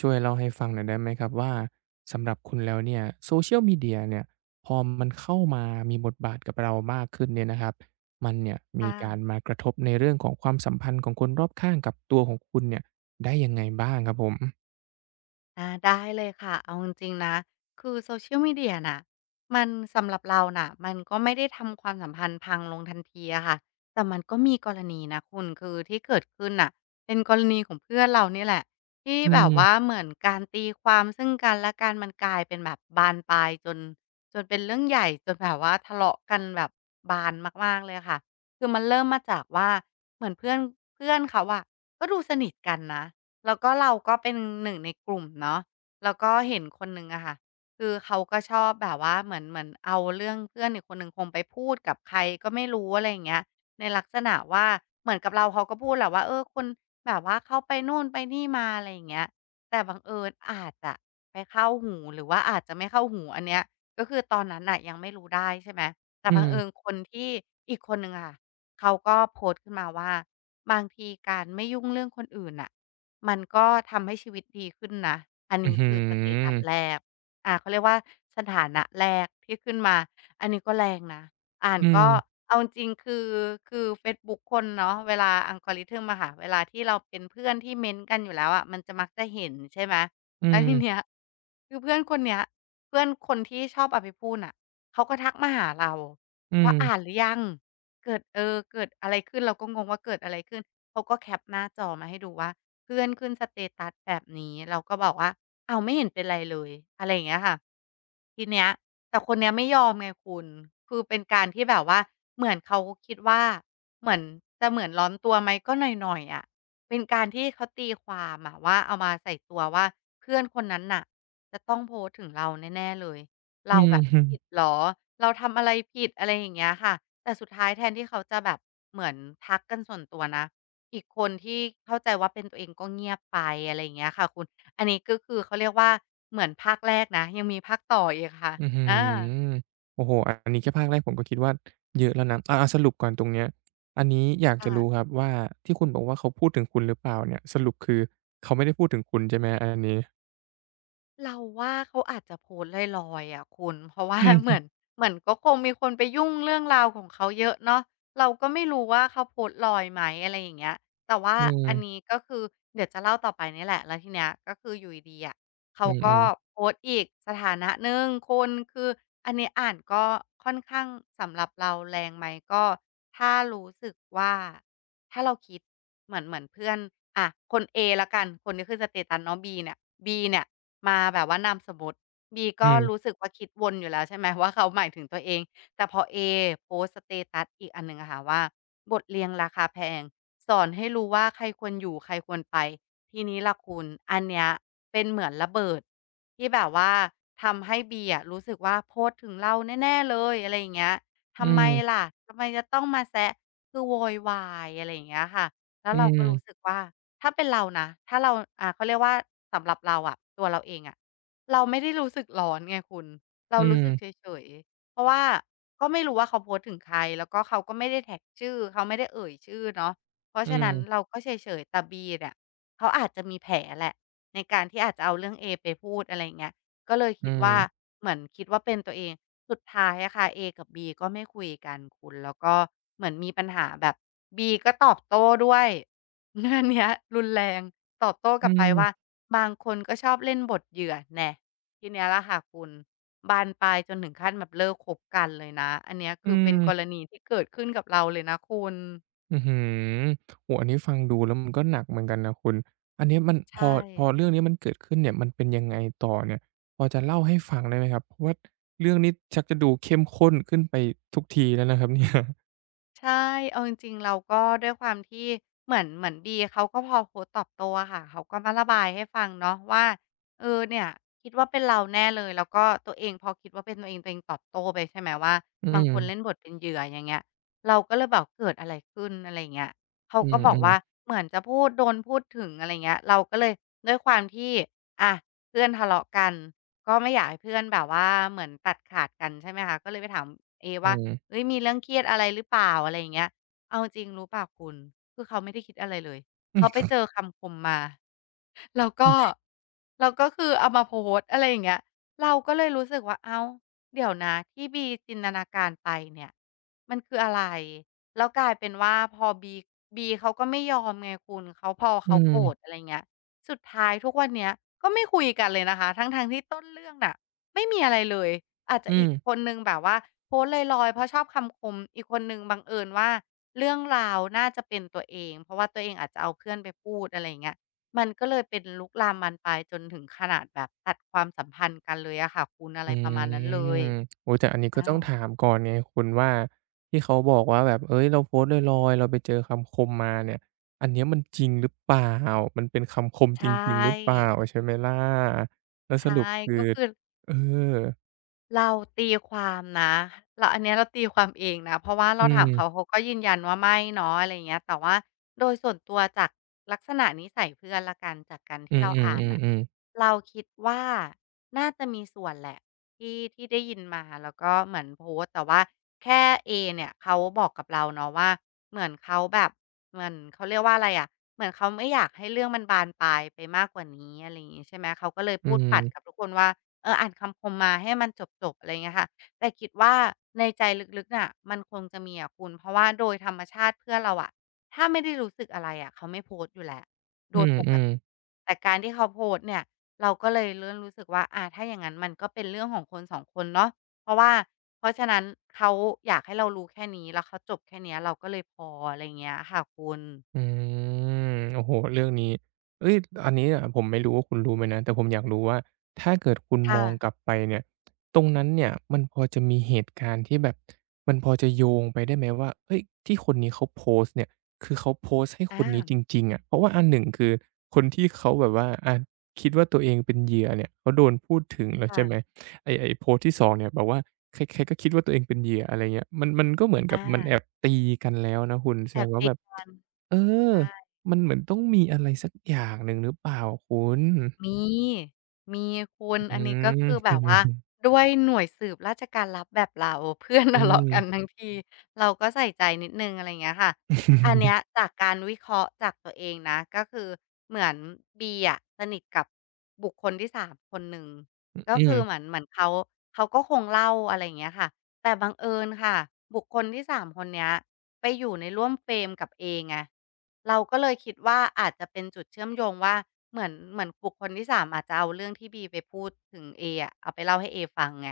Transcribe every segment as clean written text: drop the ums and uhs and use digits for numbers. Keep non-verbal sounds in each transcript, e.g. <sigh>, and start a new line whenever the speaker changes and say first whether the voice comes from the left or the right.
right: ช่วยเล่าให้ฟังหน่อยได้ไหมครับว่าสำหรับคุณแล้วเนี่ย Social Media เนี่ยพอมันเข้ามามีบทบาทกับเรามากขึ้นเนี่ยนะครับมันเนี่ยมี
left: ค่ะ
right: การมากระทบในเรื่องของความสัมพันธ์ของคนรอบข้างกับตัวของคุณเนี่ยได้ยังไงบ้างครับผม
left: ได้เลยค่ะ เอาจริงๆนะคือ Social Media น่ะ มันสำหรับเราน่ะมันก็ไม่ได้ทำความสัมพันธ์พังลงทันทีอะค่ะ แต่มันก็มีกรณีนะคุณคือที่เกิดขึ้นน่ะเป็นกรณีของเพื่อนเรานี่แหละ ที่
right: อื
left: แบบ
right: ม
left: ว่าเหมือนการตีความซึ่งกันและกันมันกลายเป็นแบบบานปลายจนเป็นเรื่องใหญ่จนแบบว่าทะเลาะกันแบบบานมากๆเลยค่ะ คือมันเริ่มมาจากว่าเหมือนเพื่อนเขาอะก็ดูสนิทกันนะ แล้วก็เราก็เป็นหนึ่งในกลุ่มเนาะแล้วก็เห็นคนหนึ่งอะค่ะคือเขาก็ชอบแบบว่าเหมือนเอาเรื่องเพื่อนอีกคนหนึ่งคงไปพูดกับใครก็ไม่รู้อะไรอย่างเงี้ยในลักษณะว่าเหมือนกับเราเขาก็พูดแหละว่าเออคุณแบบว่าเขาไปนู่นไปนี่มาอะไรอย่างเงี้ยแต่บังเอิญอาจจะไปเข้าหูหรือว่าอาจจะไม่เข้าหูอันเนี้ยก็คือตอนนั้นน่ะยังไม่รู้ได้ใช่ไหมแต่
right: อื
left: บั
right: ม
left: งเอิญคนที่อีกคนหนึ่งอะค่ะเขาก็โพสต์ขึ้นมาว่าบางทีการไม่ยุ่งเรื่องคนอื่นน่ะ มันก็ทำให้ชีวิตดีขึ้นนะ อัน
right: อื้อ
left: นี้
right: ฮื
left: คือสเตตั
right: อ
left: สแรกเขาเรียกว่าสถานะแรกที่ขึ้นมา อันนี้ก็แรงนะ อ่าน
right: อืม
left: ก็เอาจริงๆคือเฟซบุ๊กคนเนาะเวลา algorithm อะค่ะเวลาที่เราเป็นเพื่อนที่เม้นต์กันอยู่แล้วอะมันจะมักจะเห็นใช่ไหม
right: อื
left: แล้วที
right: ม
left: เนี้ยคือเพื่อนคนเนี้ยเพื่อนคนที่ชอบเอาไปพูดน่ะเขาก็ทักมาหาเรา
right: อืม
left: ว่าอ่านหรือยังเกิดเกิดอะไรขึ้นเราก็งงว่าเกิดอะไรขึ้นเขาก็แคปหน้าจอมาให้ดูว่า เพื่อนขึ้นสเตตัสแบบนี้เราก็บอกว่าอ้าวไม่เห็นเป็นไรเลยอะไรอย่างเงี้ยค่ะทีเนี้ยแต่คนเนี้ยไม่ยอมไงคุณคือเป็นการที่แบบว่าเหมือนเขาคิดว่าเหมือนเหมือนร้อนตัวไหมก็หน่อยๆอะเป็นการที่เขาตีความอะว่าเอามาใส่ตัวว่าเพื่อนคนนั้นน่ะจะต้องโพสต์ถึงเราแน่ๆเลย
right: อื
left: เรา
right: ม
left: แบบ
right: อืม
left: ผิดเหรอเราทำอะไรผิดอะไรอย่างเงี้ยค่ะแต่สุดท้ายแทนที่เขาจะแบบเหมือนทักกันส่วนตัวนะ อีกคนที่เข้าใจว่าเป็นตัวเองก็เงียบไปอะไรอย่างเงี้ยค่ะคุณ อันนี้ก็คือเขาเรียกว่าเหมือนภาคแรกนะยังมีภาคต่ออีกค่ะ
right: อื้อฮื
left: อา
right: อโอ้โฮอันนี้แค่ภาคแรกผมก็คิดว่าเยอะแล้วนะอาๆสรุปก่อนตรงเนี้ย อันนี้อยากจะรู้ค
left: ค่ะ
right: รับว่าที่คุณบอกว่าเขาพูดถึงคุณหรือเปล่าเนี่ย สรุปคือเขาไม่ได้พูดถึงคุณใช่ไหมอันนี้
left: เราว่าเขาอาจจะโพสต์ลอยๆอะคุณเพราะว่า
right: อืม
left: <laughs> เห
right: อ
left: มือนเหมือนก็คงมีคนไปยุ่งเรื่องราวของเขาเยอะเนาะเราก็ไม่รู้ว่าเขาโพสต์ลอยไหมอะไรอย่างเงี้ยแต่ว่า
right: ืม
left: อันนี้ก็คือเดี๋ยวจะเล่าต่อไปนี่แหละแล้วทีเนี้ยก็คืออยู่ดีๆอะเขา
right: อื
left: ก็
right: ม
left: โพสต์อีกสถานะหนึ่งคนคืออันนี้อ่านก็ค่อนข้างสำหรับเราแรงไหมก็ถ้ารู้สึกว่า ถ้าเราคิดเหมือนเพื่อนอะคนเอแล้วกันคนที่ขึ้นสเตตัสเนาะบีเนี่ยมาแบบว่านามสมมุติบี
right: ๆอื
left: ก็
right: ม
left: รู้สึกว่าคิดวนอยู่แล้วใช่ไหม <laughs> ว่าเขาหมายถึงตัวเองแต่พอเอโพสต์สเตตัสอีกอันหนึ่งอะค่ะว่าบทเรียนราคาแพงสอนให้รู้ว่าใครควรอยู่ใครควรไปทีนี้ล่ะคุณอันเนี้ยเป็นเหมือนระเบิดที่แบบว่าทำให้บีอะรู้สึกว่าโพสต์ถึงเราแน่ๆเลยอะไรอย่างเงี้ย
right: อื
left: ทำไม
right: ม
left: ล่ะทำไมจะต้องมาแซะคือโวยวายอะไรอย่างเงี้ยค่ะแล้ว
right: อื
left: เราก็รู้สึกว่าถ้าเป็นเรานะถ้าเราเขาเรียกว่าสำหรับเราอะตัวเราเองอะเราไม่ได้รู้สึกร้อนไงคุณเรารู้สึก
right: ม
left: เฉยๆเพราะว่าก็ไม่รู้ว่าเขาโพสต์ถึงใครแล้วก็เขาก็ไม่ได้แท็กชื่อเขาไม่ได้เอ่ยชื่อเนาะเพราะ
right: อื
left: ฉะนั้นเรา
right: ม
left: ก็เฉยๆแต่บีเนี่ยเขาอาจจะมีแผลแหละในการที่อาจจะเอาเรื่องเอไปพูดอะไรอย่างเงี้ย ก็เลย
right: อื
left: คิดว่า
right: ม
left: เหมือนคิดว่าเป็นตัวเองสุดท้ายอะค่ะเอกับบีก็ไม่คุยกันคุณแล้วก็เหมือนมีปัญหาแบบบีก็ตอบโต้ด้วย <laughs> อันเนี้ยรุนแรงตอบโต้ก
right: อื
left: ลับไปว่า
right: ม
left: บางคนก็ชอบเล่นบทเหยื่อแน่ทีเนี้ยล่ะค่ะคุณบานปลายจนถึงขั้นแบบเลิกคบกันเลยนะอันเนี้ย
right: อื
left: คือเป็
right: ม
left: น
right: อื
left: กร
right: ม
left: ณีที่เกิดขึ้นกับเราเลยนะคุณ
right: อืมอหือโอ้อันนี้ฟังดูแล้วมันก็หนักเหมือนกันนะคุณอันเนี้ยมันพอ
left: ใช่
right: พอเรื่องนี้มันเกิดขึ้นเนี่ยมันเป็นยังไงต่อเนี่ยพอจะเล่าให้ฟังได้ไหมครับเพราะว่าเรื่องนี้ชักจะดูเข้มข้นขึ้นไปทุกทีแล้วนะครับเนี่ย
left: ใช่เอาจริงๆเราก็ด้วยความที่เหมือนบีเขาก็พอโพสต์ตอบโต้อะค่ะเขาก็มาระบายให้ฟังเนาะว่าเออเนี่ยคิดว่าเป็นเราแน่เลยแล้วก็ตัวเองพอคิดว่าเป็นตัวเองตอบโต้ไปใช่ไหมว่า
right: อื
left: บางคนเล่นบ
right: ม
left: ทเป็นเหยื่ออย่างเงี้ยเราก็เลยแบบเกิดอะไรขึ้นอะไรอย่างเงี้ยเขา
right: อื
left: ก็บอก
right: อ
left: ว่า
right: ๆๆ
left: เหมือนจะพูดโดนพูดถึงอะไรอย่างเงี้ยเราก็เลยด้วยความที่อะเพื่อนทะเลาะกันก็ไม่อยากให้เพื่อนแบบว่าเหมือนตัดขาดกันใช่ไหมคะก็เลยไปถามเอ
right: อื
left: ว่า
right: ม
left: เฮ้ยมีเรื่องเครียดอะไรหรือเปล่าอะไรอย่างเงี้ยเอาจริงรู้เปล่าคุณคือเขาไม่ได้คิดอะไรเลย
right: อื
left: เขาไป
right: ม
left: เจอคำคมมา แล้วก็แล้วก็คือเอามาโพสต์อะไรอย่างเงี้ยเราก็เลยรู้สึกว่าอ้าวเดี๋ยวนะที่บีจินตนาการไปเนี่ยมันคืออะไรแล้วกลายเป็นว่าพอบีเขาก็ไม่ยอมไงคุณเขาพอเขาโกรธอะไรเงี้ยสุดท้ายทุกวันเนี้ยก็ไม่คุยกันเลยนะคะทั้งๆที่ต้นเรื่องน่ะไม่มีอะไรเลยอาจจะ
right: อื
left: อี
right: ม
left: กคนหนึ่งแบบว่าโพสต์ลอยๆเพราะชอบคำคมอีกคนหนึ่งบังเอิญว่าเรื่องราวน่าจะเป็นตัวเองเพราะว่าตัวเองอาจจะเอาเพื่อนไปพูดอะไรอย่างเงี้ย มันก็เลยเป็นลุกลามบานปลายจนถึงขนาดแบบตัดความสัมพันธ์กันเลยอะค่ะคุณอะ
right: อื
left: ไรประมาณนั้นเล
right: ม
left: ย
right: โอ้ แต่อันนี้ก็ต้
left: อา
right: องถามก่อนไงคุณว่าที่เขาบอกว่าแบบเฮ้ยเราโพสต์ลอยๆ เราไปเจอคำคมมาเนี่ย อันเนี้ยมันจริงหรือเปล่า มันเป็นคำคมจ
left: ใช่
right: ริงๆหรือเปล่าใช่ไหมล่ะแล้วส
left: ใช่
right: รุปคือ
left: ก็คือ
right: เออ
left: เราตีความนะเราอันเนี้ยเราตีความเองนะเพราะว่า
right: อื
left: เราถาม
right: ม
left: เขาเขาก็ยืนยันว่าไม่เนาะอะไรอย่างเงี้ยแต่ว่าโดยส่วนตัวจากลักษณะนิสัยเพื่อนแล้วกันจากการ
right: อื
left: ที่เราอ่านน่ะ
right: อๆๆๆ
left: เราคิดว่าน่าจะมีส่วนแหละที่ที่ได้ยินมาแล้วก็เหมือนโพสต์แต่ว่าแค่เอเนี่ยเขาบอกกับเราเนาะว่าเหมือนเขาแบบเหมือนเขาเรียกว่าอะไรอะเหมือนเขาไม่อยากให้เรื่องมันบานปลายไปมากกว่านี้อะไรอย่างงี้ใช่ไหมเขาก็เลย
right: อื
left: พูดปัดกับ
right: ม
left: ทุกคนว่า เอออ่านคำคมมาให้มันจบๆอะไรเงี้ยค่ะแต่คิดว่าในใจลึกๆน่ะมันคงจะมีอะคุณเพราะว่าโดยธรรมชาติเพื่อนเราอะถ้าไม่ได้รู้สึกอะไรอะเขาไม่โพสต์อยู่แล้วโด
right: อื
left: ยปก
right: ม
left: ติ
right: ๆ
left: แต่การที่เขาโพสต์เนี่ยเราก็เลยเริ่มรู้สึกว่าอาถ้าอย่างนั้นมันก็เป็นเรื่องของคนสองคนเนาะเพราะว่าเพราะฉะนั้นเขาอยากให้เรารู้แค่นี้แล้วเขาจบแค่เนี้ยเราก็เลยพออะไร่าเงี้ยค่ะคุณ
right: อืมโอ้โฮเรื่องนี้เฮ้ยอันนี้อะผมไม่รู้ว่าคุณรู้ไหมนะแต่ผมอยากรู้ว่าถ้าเกิดคุณม
left: ค่ะ
right: องกลับไปเนี่ยตรงนั้นเนี่ยมันพอจะมีเหตุการณ์ที่แบบมันพอจะโยงไปได้ไหมว่าเฮ้ยที่คนนี้เขาโพสต์เนี่ยคือเขาโพสต์ให้คนนี้
left: อา
right: จริงๆอะเพราะว่าอันหนึ่งคือคนที่เขาแบบว่าคิดว่าตัวเองเป็นเหยื่อเนี่ยเขาโดนพูดถึงแล้วใช่ไหม
left: ค่ะ
right: ไอ้ไอ้โพสต์ที่สองเนี่ยบอกว่าใครๆก็คิดว่าตัวเองเป็นเหยื่ออะไรเงี้ยมันก็เหมือนกับ
left: อา
right: มันแอบตีกันแล้วนะคุณแส
left: แอ
right: ดง
left: บ
right: ว่า
left: ตี
right: แบบ
left: กัน
right: เออมันเหมือนต้องมีอะไรสักอย่างหนึ่งหรือเปล่าคุณ
left: มีมีคุณ
right: อื
left: อันนี้ก็
right: ม
left: คือแบ
right: อื
left: บ
right: ม
left: ว่าด้วยหน่วยสืบราชการลับแบบเราเพื่อน
right: อื
left: ทะเลาะ
right: ม
left: กันทั้งทีเราก็ใส่ใจนิดหนึ่งอะไรอย่างเงี้ยค่ะอันเนี้ยจากการวิเคราะห์จากตัวเองนะก็คือเหมือนบีอะสนิทกับบุคคลที่สามคนหนึ่งก็
right: อื
left: คือเหมือ
right: ม
left: นเหมือนเขาก็คงเล่าอะไรอย่างเงี้ยค่ะแต่บังเอิญค่ะบุคคลที่สามคนเนี้ยไปอยู่ในร่วมเฟรมกับเอไง เราก็เลยคิดว่าอาจจะเป็นจุดเชื่อมโยงว่าเหมือนบุคคลที่3อาจจะเอาเรื่องที่ B ไปพูดถึง A อะเอาไปเล่าให้ A ฟังไง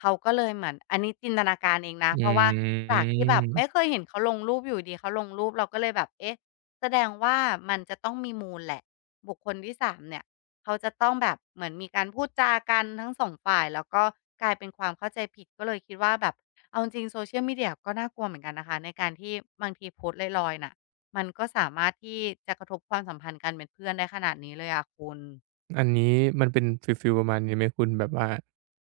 left: เขาก็เลยเหมือนอันนี้จินตนาการเองนะ
right: อื
left: เพราะว่าจากที่แบบไม่เค
right: ม
left: ยเห็นเขาลงรูปอยู่ดีๆเขาลงรูปเราก็เลยแบบเอ๊ะแสดงว่ามันจะต้องมีมูลแหละบุคคลที่สามเนี่ยเขาจะต้องแบบเหมือนมีการพูดจากันทั้งสองฝ่ายแล้วก็กลายเป็นความเข้าใจผิดก็เลยคิดว่าแบบเอาจริงๆ Social Media ก็น่ากลัวเหมือนกันนะคะในการที่บางทีโพสต์ลอยๆน่ะ มันก็สามารถที่จะกระทบความสัมพันธ์การเป็นเพื่อนได้ขนาดนี้เลยอะคุณ
right: อันนี้มันเป็นฟีลประมาณนี้ไหมคุณแบบว่า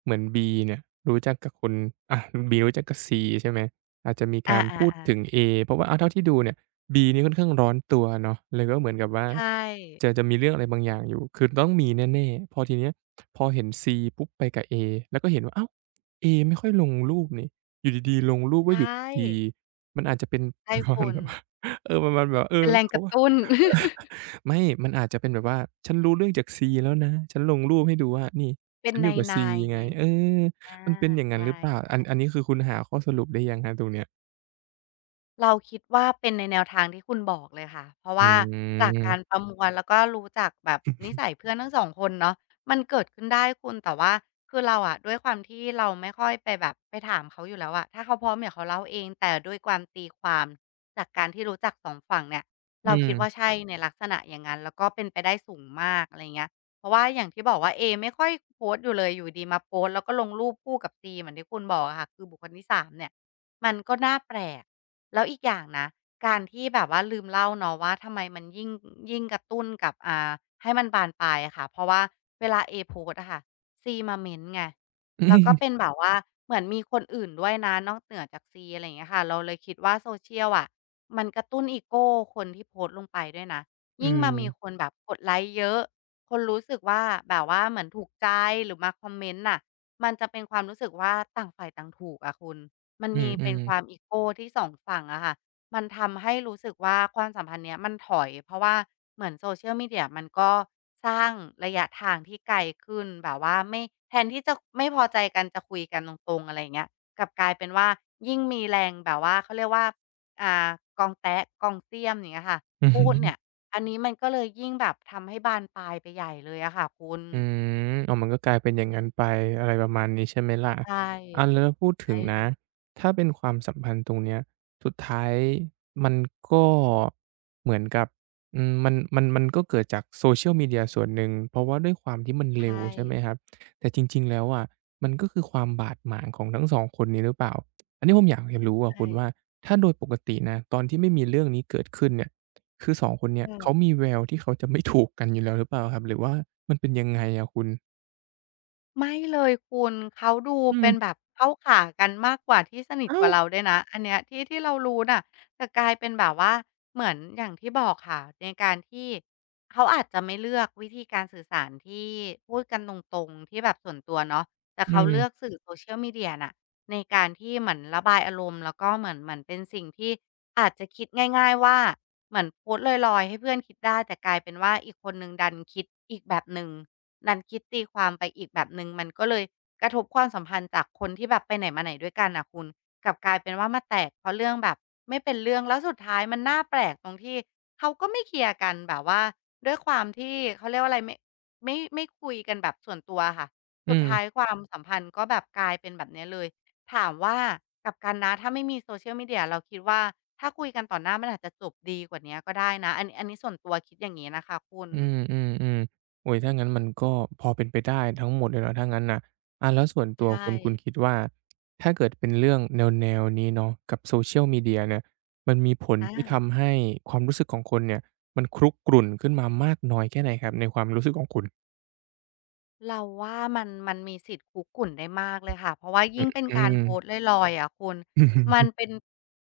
right: เหมือน B เนี่ยรู้จักกับคนอ่ะบ B รู้จักกับ C ใช่ไหมอาจจะมี
left: อ
right: การ
left: า
right: พูด
left: ๆ
right: ถึง
left: ๆ
right: A เพราะว่าเอาเท่าที่ดูเนี่ย B นี่ค่อนข้างร้อนตัวเนาะแล้วก็เหมือนกับว่า
left: ใช่
right: จะมีเรื่องอะไรบางอย่างอยู่คือต้องมีแน่ๆพอทีเนี้ยพอเห็น C ปุ๊บไปกับ A แล้วก็เห็นว่าเอ้าว A ไม่ค่อยลงรูปนี่อยู่ดีๆลงรูป
left: ใช
right: ว่าอยู่กั
left: ่
right: บ C มันอาจจะเป็น <laughs> ป
left: ใช่
right: ระมาณ
left: คุ
right: แบ
left: ณ
right: บว่า <laughs> เออประมาณแบบว่าเอ
left: เป็
right: อ
left: นแรงก
right: เขา
left: ระตุ้น
right: ไม่ มันอาจจะเป็นแบบว่า ฉันรู้เรื่องจาก C แล้วนะ ฉันลงรูปให้ดูว่านี่
left: <laughs> เป็
right: ฉั
left: น
right: นอ
left: ใน
right: ยู่กับ C ไงเออ
left: ๆอา
right: มันเป็นอย่างนั้น
left: ใช่
right: หรือเปล่า อันนี้คือคุณหาข้อสรุปได้ยังครับตรงเนี้ย
left: เราคิดว่าเป็นในแนวทางที่คุณบอกเลยค่ะเพราะ
right: อื
left: ว่าจาก
right: ม
left: การประมวลแล้วก็รู้จักแบบนิสัยเพื่อนทั้งสองคนเนาะมันเกิดขึ้นได้คุณแต่ว่าคือเราอะด้วยความที่เราไม่ค่อยไปแบบไปถามเขาอยู่แล้วอะถ้าเขาพร้อมเดี๋ยวเขาเล่าเองแต่ด้วยความตีความจากการที่รู้จักสองฝั่งเนี่ย
right: อื
left: เราคิดว่า
right: ม
left: ใช่ในลักษณะอย่างนั้นแล้วก็เป็นไปได้สูงมากอะไรเงี้ยเพราะว่าอย่างที่บอกว่าเอไม่ค่อยโพสต์อยู่เลยอยู่ดีๆมาโพสต์แล้วก็ลงรูปคู่กับซีเหมือนที่คุณบอกอะค่ะคือบุคคลที่สามเนี่ยมันก็น่าแปลก แล้วอีกอย่างนะการที่แบบว่าลืมเล่าเนาะว่าทำไมมันยิ่งยิ่งกระตุ้นกับให้มันบานปลายอะค่ะเพราะว่าเวลาเอโพสต์อะค่ะซีมาเม้นต์ไง
right: อื
left: แล้วก็เป็
right: ม
left: นแบบว่าเหมือนมีคนอื่นด้วยนะนอกเหนือจากซีอะไรอย่างเงี้ยค่ะเราเลยคิดว่า Social อะมันกระตุ้นอีโกคนที่โพสต์ลงไปด้วยนะ
right: อื
left: ยิ่งมามี
right: ม
left: คนแบบกดไลก์เยอะคนรู้สึกว่าแบบว่าเหมือนถูกใจหรือมาคอมเมนต์น่ะมันจะเป็นความรู้สึกว่าต่างฝ่ายต่างถูกอะคุณ มัน
right: อื
left: มีเป็นค
right: ม
left: วามอีโกที่สองฝั่งอะค่ะ มันทำให้รู้สึกว่าความสัมพันธ์เนี้ยมันถอยเพราะว่าเหมือน Social Media มันก็สร้างระยะทางที่ไกลขึ้นแบบว่าไม่แทนที่จะไม่พอใจกันจะคุยกันตรงๆอะไรอย่างเงี้ยกลับกลายเป็นว่ายิ่งมีแรงแบบว่าเขาเรียกว่าอ่ากองแต๊ะกองเสี้ยมอย่างเงี้ยค่ะ
right: อือ
left: พู
right: ฮึ
left: ดเนี่ยอันนี้มันก็เลยยิ่งแบบทำให้บานปลายไปใหญ่เลยอะค่ะคุณ
right: อืมอ๋อมันก็กลายเป็นอย่างงั้นไปอะไรประมาณนี้ใช่ไหมล่ะ
left: ใช่
right: อาแล้วพูดถึ
left: ใช่
right: งนะ
left: เลย
right: ถ้าเป็นความสัมพันธ์ตรงเนี้ยสุดท้ายมันก็เหมือนกับอืมมันก็เกิดจาก Social Media ส่วนหนึ่ง เพราะว่าด้วยความที่มัน
left: ใช
right: เร็ว
left: ่
right: ใช่ไหมครับ แต่จริงๆแล้วอะมันก็คือความบาดหมางของทั้งสองคนนี้หรือเปล่า อันนี้ผมอยากจะรู้อะคุณว่า
left: ใช่
right: ถ้าโดยปกตินะตอนที่ไม่มีเรื่องนี้เกิดขึ้นเนี่ย คือสองคนเนี่ยเขามี
left: ค่ะ
right: แววที่เขาจะไม่ถูกกันอยู่แล้วหรือเปล่าครับหรือว่ามันเป็นยังไงอะคุณ
left: ไม่เลยคุณเขาดู
right: อื
left: เป็นแบ
right: ม
left: บเข้าขากันมากกว่าที่สนิท
right: อ้า
left: ก
right: ว
left: ว่าเราด้วยนะอันเนี้ยที่เรารู้น่ะแต่กลายเป็นแบบว่าเหมือนอย่างที่บอกค่ะในการที่เขาอาจจะไม่เลือกวิธีการสื่อสารที่พูดกันตรงๆที่แบบส่วนตัวเนาะแต่
right: อื
left: เขาเลือก
right: ม
left: สื่อ social media น่ะในการที่เหมือนระบายอารมณ์แล้วก็เหมือนเป็นสิ่งที่อาจจะคิดง่ายๆว่าเหมือนโพสต์ลอยๆให้เพื่อนคิดได้แต่กลายเป็นว่าอีกคนนึงดันคิดอีกแบบหนึ่ง นั้นคิดตีความไปอีกแบบหนึ่งมันก็เลยกระทบความสัมพันธ์จากคนที่แบบไปไหนมาไหนด้วยกันน่ะคุณกลับกลายเป็นว่ามาแตกเพราะเรื่องแบบไม่เป็นเรื่องแล้วสุดท้ายมันน่าแปลกตรงที่เขาก็ไม่เคลียร์กันแบบว่าด้วยความที่เขาเรียกว่าอะไรไม่คุยกันแบบส่วนตัวอะค่ะ
right: อื
left: สุดท้าย
right: ม
left: ความสัมพันธ์ก็แบบกลายเป็นแบบเนี้ยเลยถามว่ากลับกันนะถ้าไม่มี Social Media เราคิดว่าถ้าคุยกันต่อหน้ามันอาจจะจบดีกว่าเนี้ยก็ได้นะอันนี้ส่วนตัวคิดอย่างงี้นะคะคุณ
right: อืมๆๆโอ้ยถ้างั้นมันก็พอเป็นไปได้ทั้งหมดเลยเนาะถ้างั้นน่ะอาแล้วส่วนตั
left: ใช
right: ว
left: ่
right: คุณคิดว่าถ้าเกิดเป็นเรื่องแนวๆนี้เนาะกับ Social Media เนี่ยมันมีผล
left: อา
right: ที่ทำให้ความรู้สึกของคนเนี่ยมันครุกรุ่นขึ้นมามากน้อยแค่ไหนครับในความรู้สึกของคุณ
left: เราว่ามันมีสิทธิ์คุกกุ่นได้มากเลยค่ะเพราะว่า
right: อือ
left: ยิ่งเป็น
right: อื
left: การ
right: ม
left: โพสต์ลอยๆอะคุณมั
right: อือ
left: นเป็น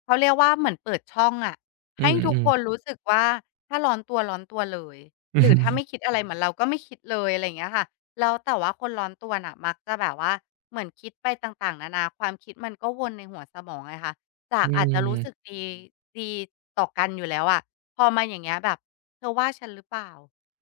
left: เขาเรียกว่าเหมือนเปิดช่องอะ
right: อื
left: ให้
right: อ
left: ทุ
right: อื
left: ก
right: ม
left: คนรู้สึกว่าถ้าร้อนตัวเลยหรือถ้า
right: อื
left: ไม่คิดอะไรเหมือนเราก็ไม่คิดเลยอะไรอย่างเงี้ยค่ะแล้วแต่ว่าคนร้อนตัวน่ะมักจะแบบว่าเหมือนคิดไปต่างๆนานาความคิดมันก็วนในหัวสมองไงคะจากอาจจะรู้สึก
right: ม
left: ดีต่อกันอยู่แล้วอะพอมาอย่างเงี้ยแบบเธอว่าฉันหรือเปล่า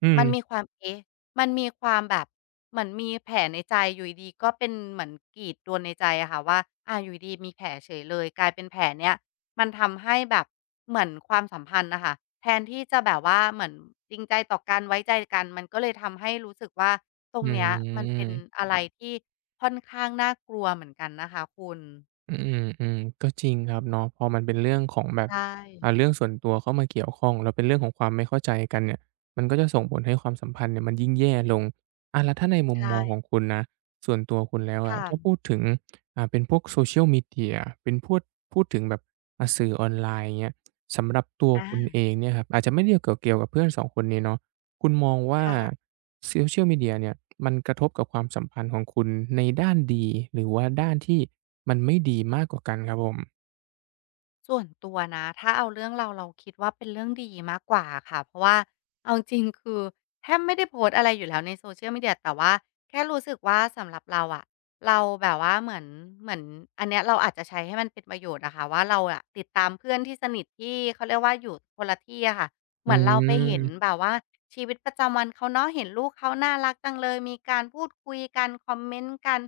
right: อื
left: มันมี
right: ม
left: ความเอ๊ะ มันมีความแบบเหมือนมีแผลในใจอยู่ดีๆก็เป็นเหมือนกรีดตัวในใจอะค่ะว่าอาอยู่ดีๆมีแผลเฉยเลยกลายเป็นแผลเนี้ยมันทำให้แบบเหมือนความสัมพันธ์น่ะค่ะแทนที่จะแบบว่าเหมือนจริงใจต่อกันไว้ใจกันมันก็เลยทำให้รู้สึกว่าตร
right: อื
left: งเนี้ยมันเป็น
right: ม
left: อะไรที่ค่อนข้างน่ากลัวเหมือนกันนะคะคุณ
right: อืมอืมก็จริงครับเนาะพอมันเป็นเรื่องของแบบ
left: ใช่
right: อ่าเรื่องส่วนตัวเข้ามาเกี่ยวข้องแล้วเป็นเรื่องของความไม่เข้าใจกันเนี่ยมันก็จะส่งผลให้ความสัมพันธ์เนี่ยมันยิ่งแย่ลงอาแล้วถ้าในมุมมองขอ
left: ใช่
right: งคุณนะส่วนตัวคุณแล้วอะจะ
left: ค่ะ
right: พูดถึงอ่าเป็นพวก Social Media เชียลมีเดียเป็นพวดพูดถึงแบบอ่าสื่อออนไลน์เงี้ยสำหรับตัว
left: อา
right: คุณเองเนี่ยครับอาจจะไม่เดยวเกี่ยวกับเพื่อนสองคนนี้เนาะคุณมองว่า
left: ค่ะ
right: โซเชียลมีเดียเนี่ยมันกระทบกับความสัมพันธ์ของคุณในด้านดีหรือว่าด้านที่ มันไม่ดีมากกว่ากันครับผม
left: ส่วนตัวนะถ้าเอาเรื่องเราเราคิดว่าเป็นเรื่องดีมากกว่าค่ะเพราะว่าเอาจริงๆคือแทบไม่ได้โพสต์อะไรอยู่แล้วใน Social Media แต่ว่าแค่รู้สึกว่าสำหรับเราอะเราแบบว่าเหมือนอันเนี้ยเราอาจจะใช้ให้มันเป็นประโยชน์อะค่ะว่าเราอะติดตามเพื่อนที่สนิทที่เขาเรียกว่าอยู่คนละที่อะค่ะเห
right: อื
left: มือนเราไปเห็นแบ
right: ม
left: บว่าชีวิตประจำวันเขาเนาะเห็นลูกเขาน่ารักจังเลยมีการพูดคุยกันคอมเมนต์กัน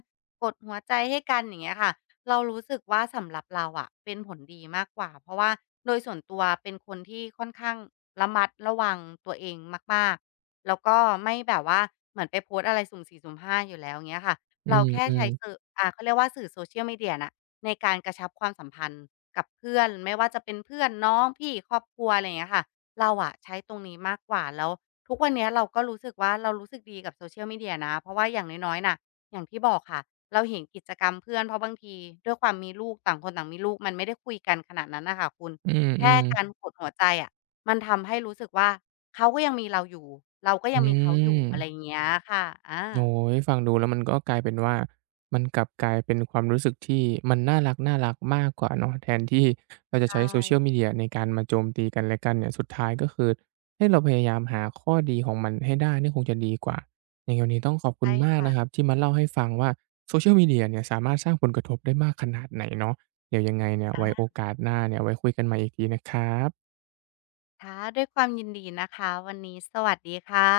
left: กดหัวใจให้กันอย่างเงี้ยค่ะ เรารู้สึกว่าสำหรับเราอะเป็นผลดีมากกว่าเพราะว่าโดยส่วนตัวเป็นคนที่ค่อนข้างระมัดระวังตัวเองมากๆแล้วก็ไม่แบบว่าเหมือนไปโพสต์อะไรสุ่มสี่สุ่มห้าอยู่แล้วเงี้ยค่ะ
right: อื
left: เราแค่
right: ม
left: ใช้สื่
right: ๆ
left: อเขาเรียกว่าสื่อ Social Media น่ะในการกระชับความสัมพันธ์กับเพื่อนไม่ว่าจะเป็นเพื่อนน้องพี่ครอบครัวอะไรอย่างเงี้ยค่ะเราอะใช้ตรงนี้มากกว่าแล้วทุกวันเนี้ยเราก็รู้สึกว่าเรารู้สึกดีกับ Social Media นะเพราะว่าอย่างน้อยๆน่ะ อย่างที่บอกค่ะเราเห็นกิจกรรมเพื่อนเพราะบางทีด้วยความมีลูกต่างคนต่างมีลูกมันไม่ได้คุยกันขนาดนั้นน่ะค่ะคุณ
right: อื
left: แค่
right: ม
left: กคา่
right: ๆ
left: ระกดหัวใจอะมันทำให้รู้สึกว่าเขาก็ยังมีเราอยู่เราก็
right: อื
left: ยังมีเขาอ
right: ม
left: ยู่อะไรอย่างเงี้ยค่ะอา
right: โอ้โฮฟังดูแล้วมันก็กลายเป็นว่ามันกลับกลายเป็นความรู้สึกที่มันน่ารักๆมากกว่าเนาะแทนที่เรา
left: ใช
right: จะใช้ social
left: ่
right: media ในการมาโจมตีกันและกันเนี่ยสุดท้ายก็คือให้เราพยายามหาข้อดีของมันให้ได้เนี่ยคงจะดีกว่ายังไงวันนี้ต้องขอบคุณ
left: ใช่
right: มาก
left: ค่ะ
right: นะครับที่มาเล่าให้ฟังว่า social media เนี่ยสามารถสร้างผลกระทบได้มากขนาดไหนเนาะเดี๋ยวยังไงเนี่ย
left: อา
right: ไว้โอกาสหน้าเนี่ยไว้คุยกันใหม่อีกทีนะครับ
left: ค่ะด้วยความยินดีนะคะวันนี้สวัสดีค่ะ